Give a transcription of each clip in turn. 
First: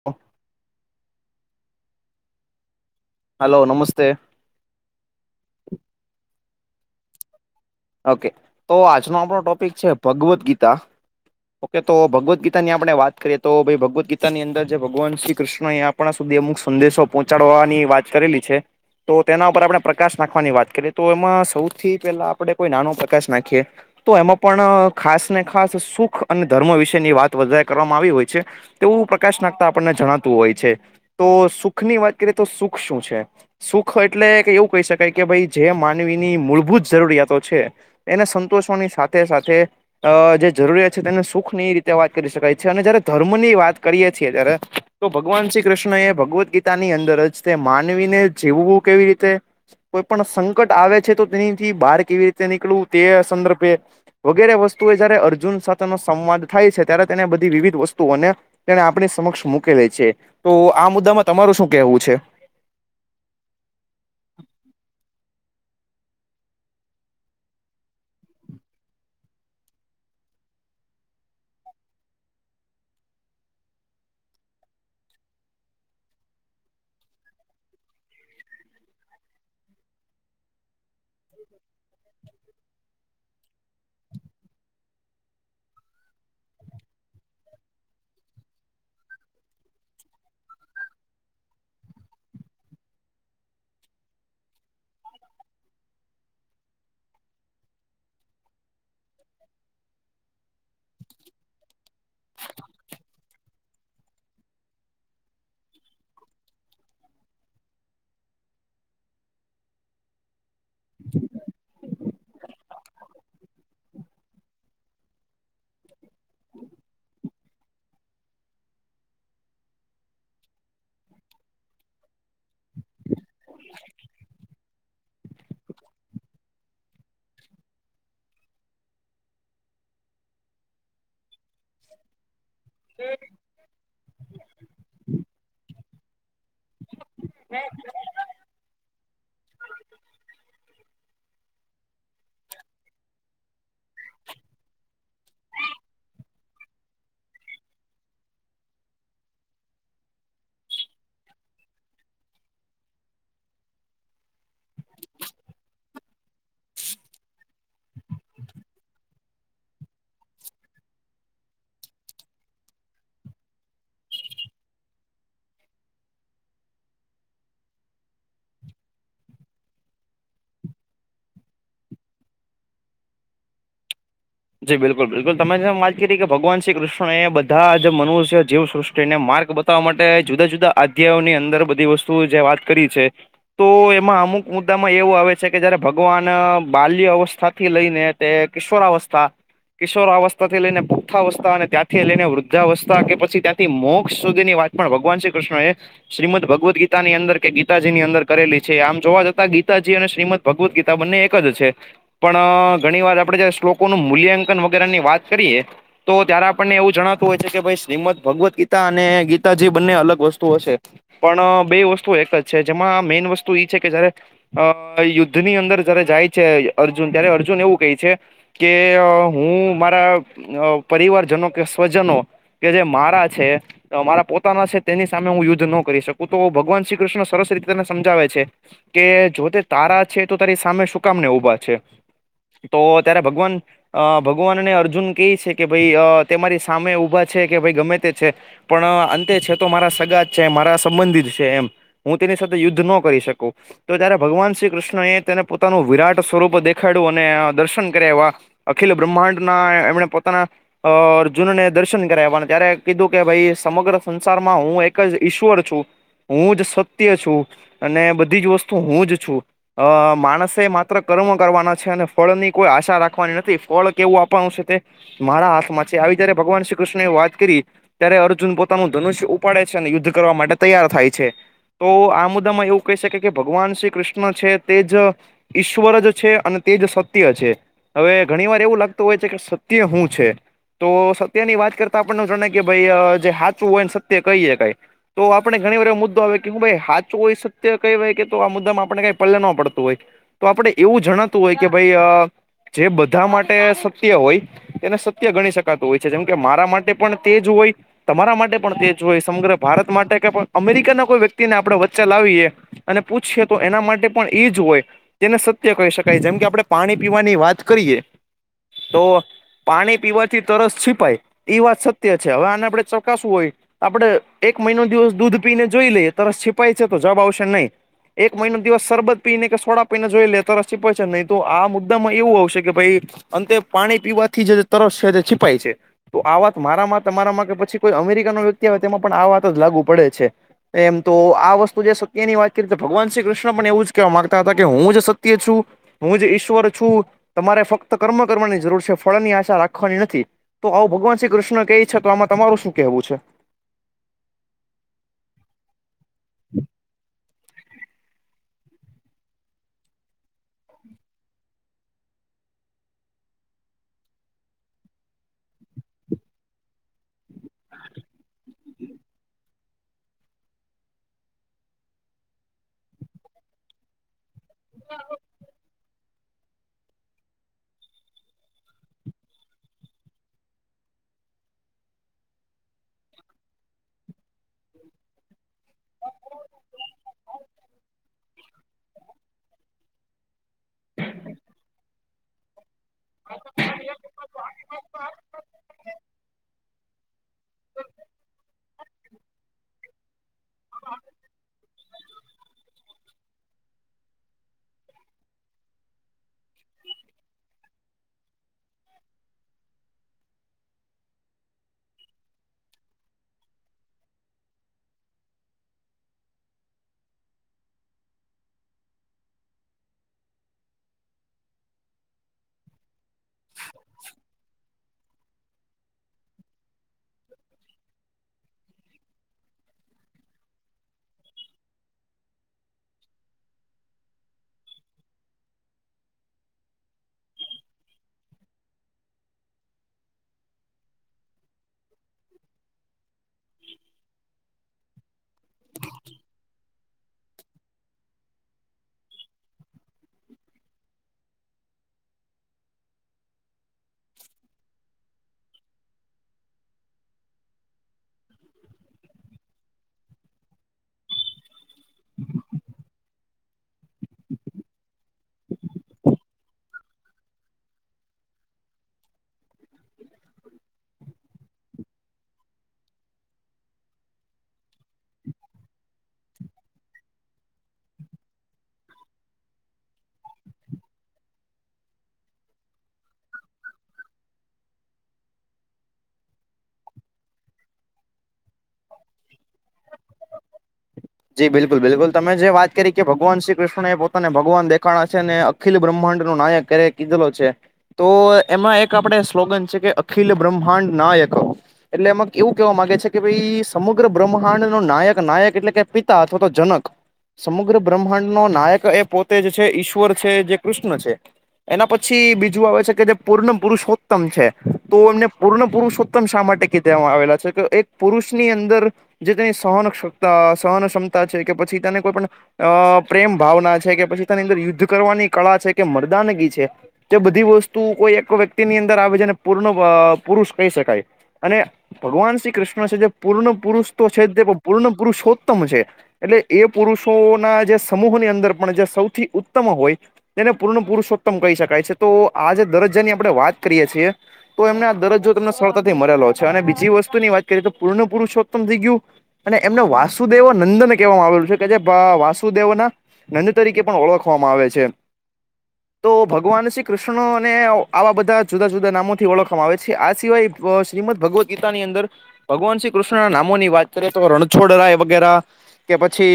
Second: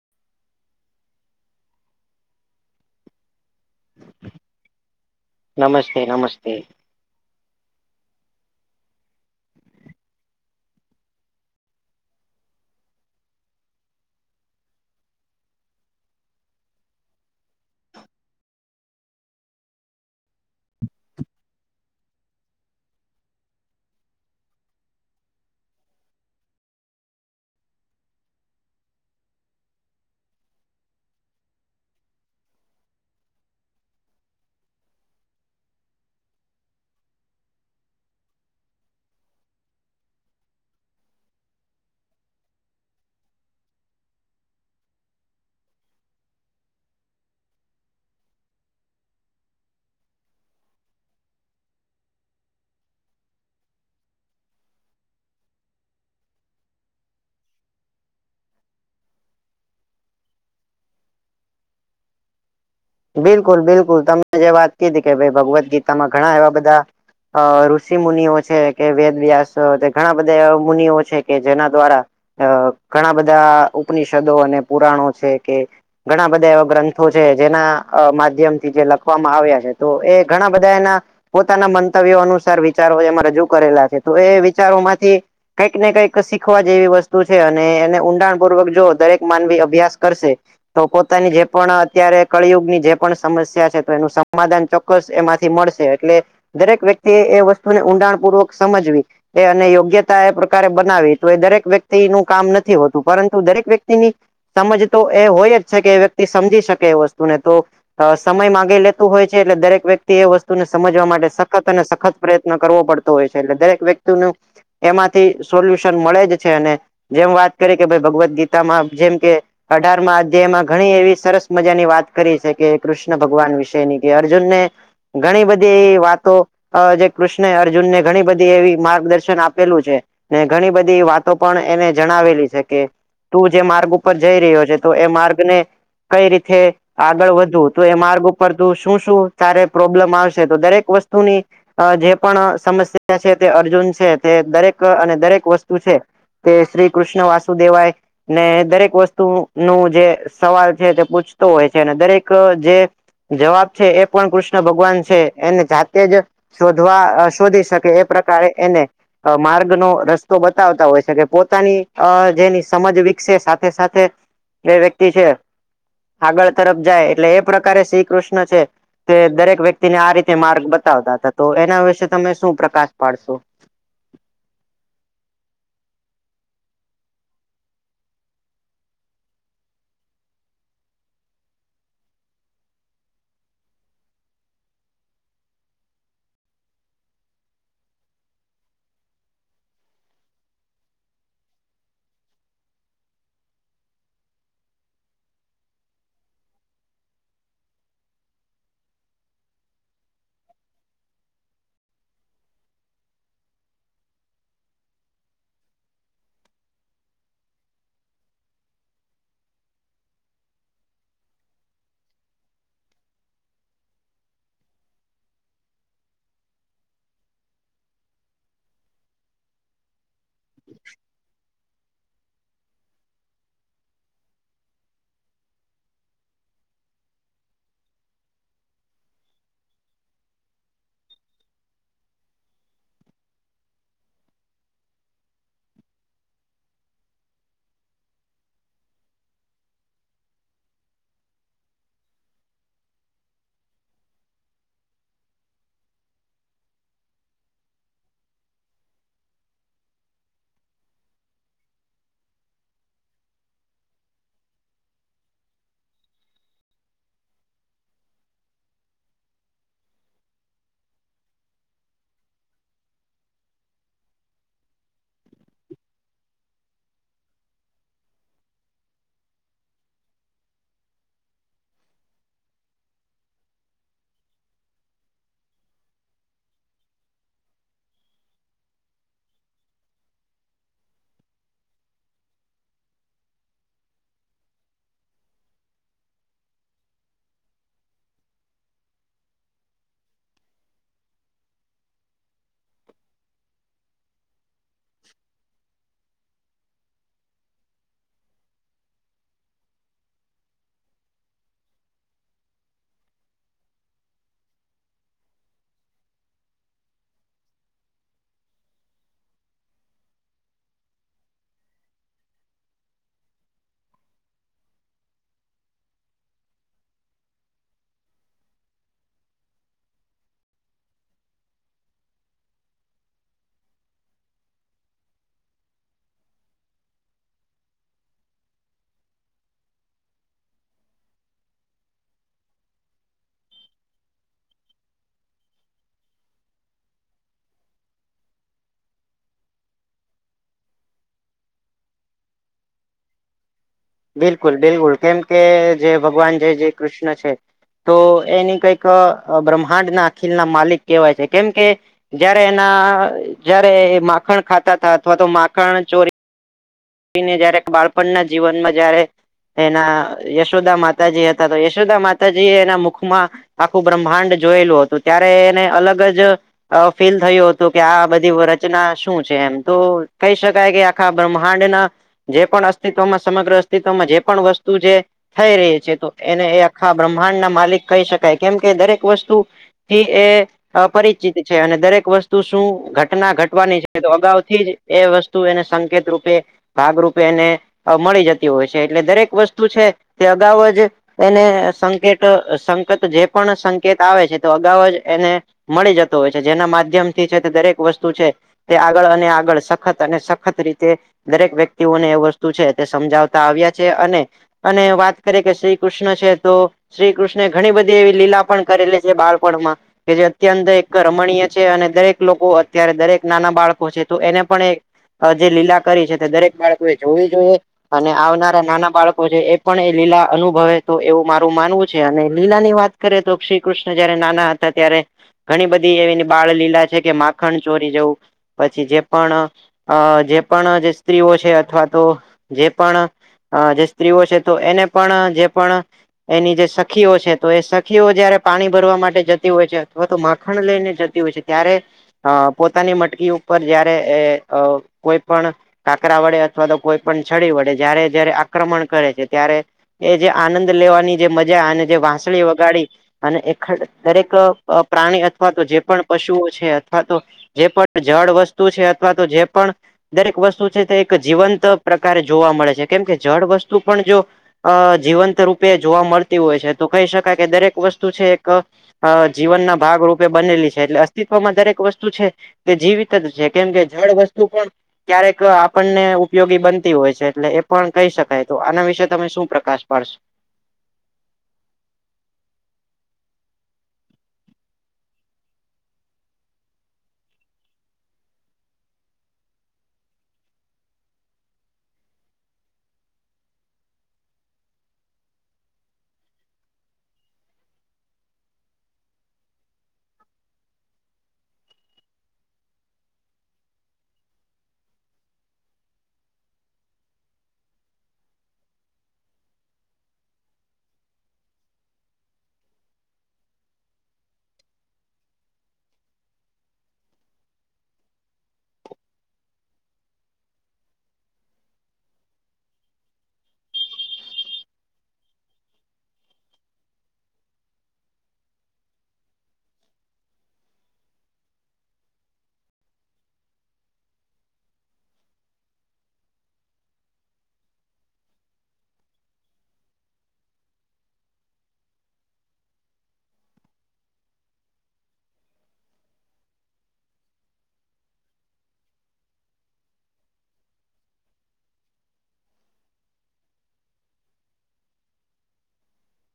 [inaudible] Hello નમસ્તે. નમસ્તે, નમસ્તે. ઓકે તો આજનો આપણો ટોપિક છે, ભગવદ્ ગીતા. ઓકે તો ભગવદ્ ગીતા ની આપણે વાત કરીએ તો ભાઈ ભગવદ્ ગીતાની અંદર જે ભગવાન શ્રી કૃષ્ણ ને આપણા સુધી અમુક સંદેશો પહોંચાડવાની વાત કરેલી છે. તો તેના ઉપર આપણે પ્રકાશ નાખવાની વાત કરીએ તો એમાં સૌથી પહેલા આપડે કોઈ નાનો પ્રકાશ નાખીએ. તો એમાં પણ ખાસ ને ખાસ સુખ અને ધર્મ વિશેની વાત વધારે કરવામાં આવી હોય છે. તેવું પ્રકાશ નાખતા આપણને જણાતું હોય છે, તો સુખ ની વાત કરીએ તો સુખ શું છે? સુખ એટલે કે એવું કહી શકાય કે ભઈ જે માનવીની મૂળભૂત જરૂરિયાતો છે, એને સંતોષવાની સાથે સાથે અ જે જરૂરિયાત છે, તેને સુખ ની રીતે વાત કરી શકાય છે અને જયારે ધર્મ ની વાત કરીએ છીએ ત્યારે તો ભગવાન શ્રી કૃષ્ણ એ ભગવદ્ ગીતા ની અંદર જ તે માનવીને જીવવું કેવી રીતે કોઈ પણ સંકટ આવે છે તો તેનીથી બાર કેવી રીતે નીકળવું તે સંદર્ભે વગેરે વસ્તુઓ જયારે અર્જુન સાથેનો સંવાદ થાય છે, ત્યારે તેને બધી વિવિધ વસ્તુઓ અને તેને આપણી સમક્ષ મૂકેલી છે, તો આ મુદ્દામાં તમારું શું કેહવું છે? બિલકુલ, બિલકુલ તમે જે વાત કીધી કે ભઈ ભગવદ્ ગીતામાં ઘણા એવા બધા અ ઋષિ મુનિઓ છે, કે વેદ વ્યાસ તે ઘણા બધા એવા મુનિઓ છે કે જેના દ્વારા અ ઘણા બધા ઉપનિષદો અને પુરાણો છે કે ઘણા બધા એવા ગ્રંથો છે જેના અ માધ્યમ થી જે લખવામાં આવ્યા છે તો એ ઘણા બધા એના પોતાના મંતવ્યો અનુસાર વિચારો એમાં રજૂ કરેલા છે, તો એ વિચારોમાંથી કઈક ને કઈક શીખવા જેવી વસ્તુ છે અને એને ઊંડાણ પૂર્વક જો દરેક માનવી અભ્યાસ કરશે તો પોતાની જે પણ અત્યારે કળિયુગની જે પણ સમસ્યા છે તો એનું સમાધાન ચોક્કસ એમાંથી મળશે એટલે દરેક વ્યક્તિ એ એ વસ્તુને ઊંડાણ પૂર્વક સમજવી. એ અને યોગ્યતા એ પ્રકારે બનાવી તો એ દરેક વ્યક્તિ નું કામ નથી હોતું પરંતુ દરેક વ્યક તી ની સમજ તો એ હોય જ છે કે એ વ્યક્તિ સમજી શકે એ વસ્તુને તો અ સમય માંગી લેતું હોય છે, એટલે દરેક વ્યક્તિ એ વસ્તુને સમજવા માટે સખત અને સખત પ્રયત્ન કરવો પડતો હોય છે. એટલે દરેક વ્યક્તિનું એમાંથી સોલ્યુશન મળે જ છે અને જેમ વાત કરી કે ભઈ ભગવદ્ ગીતામાં જેમ કે અઢારમાં અધ્યાયમાં ઘણી એવી સરસ મજાની વાત કરી છે. કે કૃષ્ણ ભગવાન વિશેની કે અર્જુન ને ઘણી બધી વાતો અ જે કૃષ્ણએ અર્જુનને ઘણી બધી એવી માર્ગદર્શન આપેલું છે, ને ઘણી બધી વાત તો પણ એને જણાવેલી છે કે તું જે માર્ગ ઉપર જઈ રહ્યો છે તો એ માર્ગ ને કઈ રીથે આગળ વધવું તો એ માર્ગ ઉ પર તો શું શું તારે પ્રોબ્લેમ આવશે તો દરેક વસ્તુની અ જે પણ સમસ્યા છે તે અર્જુન સે તે દરેક અને દરેક વસ્તુ છે. તે શ્રી કૃષ્ણ વાસુદેવાય. ને દરેક વસ્તુ નું જે સવાલ છે, તે પૂછતો હોય છે અને દરેક જે જવાબ છે એ પણ કૃષ્ણ ભગવાન છે એને જાતે જ શોધવા શોધી શકે એ પ્રકારે એને અ માર્ગનો રસ્તો બતાવતા હોય છે, કે પોતાની અ જેની સમજ વિકસે સાથે સાથે એ વ્યક્તિ છે, આગળ તરફ જાય એટલે એ પ્રકારે શ્રી કૃષ્ણ છે. તે દરેક વ્યક્તિને આ રીતે માર્ગ બતાવતા હતા. તો એના વિશે તમે શું પ્રકાશ પાડશો? જી બિલકુલ, બિલકુલ તમે જેમ વાત કીધી કે ભગવાન શ્રી કૃષ્ણ એ બધા જ મનુષ્ય જીવ સૃષ્ટિને માર્ગ ત માટે જુદા જુદા અધ્યાયોની અંદર બધી વસ્તુઓ જે વાત કરી છે. તો એમાં અમુક મુદ્દામાં એવું આવે છે કે જયારે ભગવાન અ બાલ્ય અવસ્થાથી લઈને તે કિશોરાવસ્થા. કિશોરાવસ્થા થી લઈને પુખ્તાવસ્થા અને ત્યાંથી લઈને વૃદ્ધાવસ્થા કે પછી ત્યાંથી મોક્ષ સુધીની વાત પણ ભગવાન શ્રી કૃષ્ણ એ શ્રીમદ ભગવદ્ ગીતાની અંદર કે ગીતાજી ની અંદર કરેલી છે આમ જોવા જતાં ગીતાજી અને શ્રીમદ ભગવદ્ ગીતા બંને એક જ છે પણ ઘણી વાર આપડે જ શ્લોક લોકો ન મૂલ્યાંકન વગેરે ની વાત કરીએ. તો ત્યારે આપણને એવું જણાતું હોય છે કે ભાઈ શ્રીમદ ભગવદ્ ગીતા અને ગીતાજી બંને અલગ વસ્તુ ઓ જે પણ બે વસ્તુ એક જ છે જેમાં મેન વસ્તુ છે કે જયારે અ યુદ્ધ ની અંદર જયારે જાય છે અર્જુન ત્યારે અર્જુન એવું કહે છે. કે હું મારા પરિવારજનો કે સ્વજનો કે જે મારા છે. મારા પોતાના છે તેની સામે હું યુદ્ધ ન કરી શક તો ભગવાન શ્રી કૃષ્ણ સરસ રીતે તેને સમજાવે છે. કે જો તે તારા છે તો તારી સામે શું કામને ઉઊભા છે તો ત્યારે ભગવાન અ ભગવાનને અર્જુન કેહી છે કે ભાઈ તેરી સામે ઊભા છે કે ભાઈ ગમે તે છે. પણ અંતે છે તો મારા સગા જ છે મારા સંબંધિત જ છે એમ. હું તેની સાથે યુદ્ધ ન કરી શકું. તો જયારે ભગવાન શ્રી કૃષ્ણ એ તેને પોતાનું વિરાટ સ્વરૂપ દેખાડ્યું અને દર્શન એવા અખિલ બ્રહ્માંડ ના એમણે પોતાના અ અર્જુનને દર્શન કરાવવા ત્યારે કીધું કે ભાઈ સમગ્ર સંસારમાં હું એક જ ઈશ્વર છું. હું જ સત્ય છું. અને બધી જ વસ્તુ હું જ છું અ માણસે માત્ર કર્મ કરવાના છે અને ફળની કોઈ આશા રાખવાની નથી ફળ કેવું આપવાનું છે તે મારા હાથમાં છે આવી જારે ભગવાન શ્રી કૃષ્ણ એ વાત કરી. ત્યારે અર્જુન પોતાનું ધનુષ્ય ઉપાડે છે અને યુદ્ધ કરવા માટે તૈયાર થાય છે. તો આ મુદ્દામાં એવું કહી શકે કે, ભગવાન શ્રી કૃષ્ણ છે તે જ ઈશ્વર જ છે અને તે જ સત ત્ય છે, હવે ઘણી વાર એવું લાગતું હોય છે કે સત્ય હું છે? તો સત્ય ની વાત કરતા આપણને જણે કે ભાઈ જે સાાચવું હોય ને સત્ય કહી હકાય. તો આપણે ઘણી વાર એ મુદ્દો આવે કે હું ભાઈ સાચું હોય સત્ય કહેવાય કે તો આ મુદ્દામાં આપણે કઈ પલે ન પડતું હોય. તો આપડે એવું જણાતું હોય કે ભાઈ જે બધા માટે સત્ય હોય એને સત્ય ગણી શકાતું હોય. જેમ કે મારા માટે પણ તે જ હોય. તમારા માટે પણ તે જ હોય, સમગ્ર ભારત માટે કે અમેરિકાના કોઈ વ્યક્તિને આપડણે વચ્ચે લાવીએ. અને પૂછીએ તો એના માટે પણ ઈજ હોય, તેને સત્ય કહી શકાય જેમ કે આપડે પાણી પીવાની વાત કરીએ તો પાણી પીવાથી તરસ છીપાય, એ વાત સત્ય છે. હવે આને આપડણે ચકાસવું હોય. આપડે એક મહિનો દિવસ દૂધ પીને જોઈ લઈએ, તરસ છિપાય છે તો જબ આવશે નહી. એક મહિનો દિવસ સરબત પી ને કે સોડા પીને જોઈ લે તરસ છીપાય છે નહી. તો આ મુદ્દામાં એવું આવશે કે ભાઈ, અંતે પાણી પીવાથી જે તરસ છે તે છીપાય છે. તો આ વાત મારામાં તમારામાં કે પછી કોઈ અમેરિકાનો વ્યક્તિ આવે તેમાં પણ આ વાતજ લાગુ પડે છે. એમ તો આ વસ્તુ જે સત્ય ની વાત કરી તો ભગવાન શ્રી કૃષ્ણ પણ એવું જ કહેવા માંગતા હતા કે, હું જ સત્ય છું. હું જ ઈશ્વર છું, તમારે ફક્ત કર્મ કરવાની જરૂર છે, ફળની આશા રાખવાની નથી. તો આવું ભગવાન શ્રી કૃષ્ણ કહે છે, તો આમાં તમારું શું કેહેવું છે? બિલકુલ બિલકુલ, કેમ કે જે ભગવાન જે જે કૃષ્ણ છે. તો એની કઈક અ બ્રહ્માંડ ના અખિલ ના માલિક કહેવાય છે, કેમ કે જયારે એના, જયારે માખણ ખાતા તા અથવા તો માખણ ચોરી એને જયારે બાળપણના જીવનમાં જયારે એના યશોદા માતાજી હતા, તો યશોદા માતાજી એ એના મુખમાં આખું બ્રહ્માંડ જોયેલું હતું, ત્યારે એને અલગ જ અ ફીલ થયું હતું કે આ બધી વ રચના શું છે? એમ તો કહી શકાય કે આખા બ્મ ખાંડના જે પણ અસ્તિત્વમાં સમગ્ર અસ્તિત્વમાં જે પણ વસ્તુ છે. થઈ રહી છે તો એને એ આખા બ્રહ્માંડ ના માલિક કહી શકાય, કેમ કે દરેક વસ્તુ થી એ અ પરિચિત છે, અને દરેક વસ્તુ શું ઘટ ટના ઘટવાની છે, તો અગાઉથી જ એ વસ્તુ એને સંકેત રૂપ તે ભાગરૂપે એને અ મળી જતી હોય છે, એટલે દરેક વસ્તુ છે તે અગાઉ જ એને સંકેત સંકેત જે પણ સંકેત આવે છે તો અગાઉ જ એને મળી જતો હોય છે, જેના માધ્યમથી છે તે દરેક વસ્તુ છે. તે આગળ અને આગળ સખત અને સખત રીતે દરેક વ્યક્તિઓને એ વસ્તુ છે તે સમજાવતા આવ્યા છે, અને અને વાત કરી કે શ્રી કૃષ્ણ છે તો શ્રી કૃષ્ણે ઘણી બધી લીલા પણ કરેલી છે બાળપણમાં. કે અત્યંત એક રમણીય છે, અને દરેક લોકો અત્યારે દરેક નાના બાળકો છે, તો એને પણ એક જે અ લીલા કરી છે, તે દરેક બાળકો એ જોવી જોઈએ. અને આવનારા નાના બાળકો છે એ પણ એ લીલા અનુભવે તો એવું મારું માનવું છે અને લીલા ની વાત કરીએતો શ્રી કૃષ્ણ જયારે નાના હતા ત્યારે ઘણી બધી એ એની બાળ લીલા છે, કે માખણ ચોરી જવું પછી જે પણ અ જે જે સ્ત્રીઓ છે, અથવા તો જે પણ અ જે સ્ત્રીઓ છે તો એને પણ જે પણ એની જે સખીઓ છે, તો એ સખીઓ જયારે પાણી ભરવા માટે જતી હોય છે, અથવા તો માખણ લઈને જતી હોય છે. ત્યારે અ પોતાની મટકી ઉપર જયારે એ અ પણ કાકરા વડે, અથવા તો કોઈ પણ છડી વડે, જ્યારે જયારે આક્રમણ કરે છે ત્યારે એ જે આનંદ લેવાની જે મજા, અને જે વાંસળી વગાડી. અને એ દરેક પ્રાણી અથવા તો જે પણ પશુઓ છે અથવા તો જે પણ જળ વસ્તુ છે અથવા તો જે પણ દરેક વસ્તુ છે તે એક જીવંત પ્રકારે જોવા મળે છે કેમ કે જળ વસ્તુ પણ જો અ જીવંત રૂપે જોવા મળતી હોય છે તો કહી શકાય કે દરેક વસ્તુ છે એક અ જીવનના ભાગરૂપે બનેલી છે, એટલે અસ્તિત્વમાં દરેક વસ્તુ છે. તે જીવિત જ છે, કેમ કે જળ વસ્તુ પણ ક્યારેક આપણને ઉપયોગી બનતી હોય છે, એટલે એ પણ કહી શકાય, તો આના વિશે તમે શું પ્રકાશ પડશ જી બિલકુલ બિલકુલ, તમે જે વાત કરી કે ભગવાન શ્રી કૃષ્ણ એ પોતાને ભગવાન દેખાણા છે, અને અખિલ બ્રહ્માંડ નો નાયક કરે કીધેલો છે. તો એમાં એક આપણે સ્લોગન છે, કે અખિલ બ્રહ્માંડ નાયક. એટલે એમાં એવું કેહેવા માંગે છે કે ભાઈ સમગ્ર બ્રહ્માંડ ન નાયક નાયક એટલે કે અથવા તો જનક સમગ્ર બ્રહ્માંડ નો નાયક એ પોતે જ છે ઈશ્વર છે જે કૃષ્ણ છે એના પછી બીજું આવે છે કે જે પૂર્ણ પુરુષોત્તમ છે તો એમને પૂર્ણ પુરુષોત ઉમ શા માટે કીધેવામાં આવેલા છે કે એક પુરુષ ની અંદર જે તેની સહન કતા સહન ક્મતા છે કે પછી તેને કોઈ પણ અ પ્રેમ ભાવના છે કે પછી તેની અંદર યુદ્ધ કરવાની કળા છે કે મરદાનગી છે તે બધી વસ્તુ કોઈ એક વ્યક્તિની અંદર આવે છેને પૂર્ણ પુરુષ કહી શકાય અને ભગવાન શ્રી કૃષ્ણ છે જે પૂર્ણ પુરુષ તો છે તે પૂર્ણ પુરુષ હો ઉત્તમ છે એટલે એ પુરુષોના જે સમૂહની અંદર પણ જે સૌથી ઉત્તમ હોય તેને પૂર્ણ પુરુષોત્તમ કહી શકાય છે તો આજે દરજ્જાની આપણે વાત કરીએ છીએ તો એમને આ દરજો તમને સરળતાથી મળલો છે અને બીજી વસ્તુની વાત કરી તો પૂર્ણ પુરુષોત્તમ થઈ ગયું અને એમને વાસુદેવ નંદન કહેવામાં આવેલું છે કે જે વાસુદેવ ના નંદ તરીકે પણ ઓળખવામાં આવે છે તો ભગવાન શ્રી કૃષ્ણને આવા બધા જુદા જુદા નામોથી ઓળખવામાં આવે છે આ સિવાય શ્રીમદ ભગવદ્ ગીતા ની અંદર ભગવાન શ્રી કૃષ્ણ નામો ની વાત કરીએ તો રણછોડ વગેરા કે પછી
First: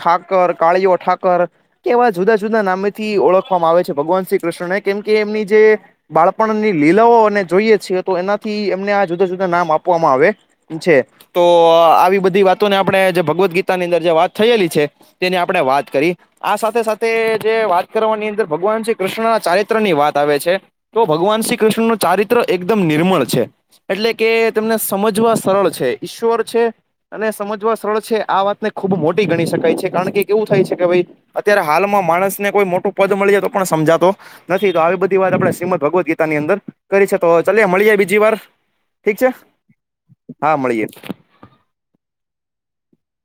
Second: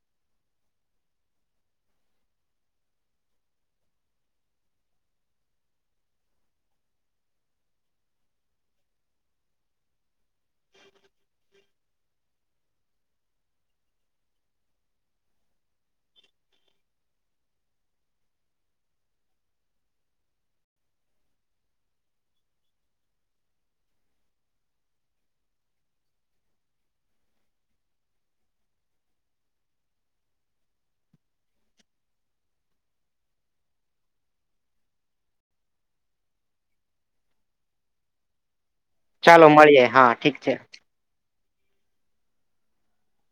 ઠાકર કાળીઓ ઠાકર કે એવા જુદા જુદા નામેથી ઓળખવામાં આવે છે ભગવાન શ્રી કૃષ્ણને કેમ કે એમની જે બાળપણની લીલાઓને જોઈએ છીએ તો એનાથી એમને આ જુદા જુદા નામ આપવામાં આવે. છે તો આવી બધી વાતો ને આપણે જે ભગવદ્ ગીતા ની અંદર જે વાત થયેલી છે. તેની આપણે વાત કરી. આ સાથે સાથે જે વાત કરવાની અંદર ભગવાન શ્રી કૃષ્ણના ચારિત્ર ની વાત આવે છે. તો ભગવાન શ્રી કૃષ્ણનું ચારિત્ર એકદમ નિર્મળ છે. એટલે કે તમને સમજવા સરળ છે ઈશ્વર છે અને સમજ. સ્થળ છે આ વાતને ખુબ મોટી ગણી શકાય છે કારણ કે કેવું થાય છે કે ભાઈ. અત્યારે હાલમાં માણસ ને કોઈ મોટું પદ મળી જાય તો પણ સમજાતો નથી તો આવી બધી વાત આપડણે શ્રીમદ ભગવદ્ ગીતા ની અંદર કરી છે તો ચલ મળી જાય બીજી વાર. ઠીક છે ચાલો મળીએ ઠીક છે હા મળીએ.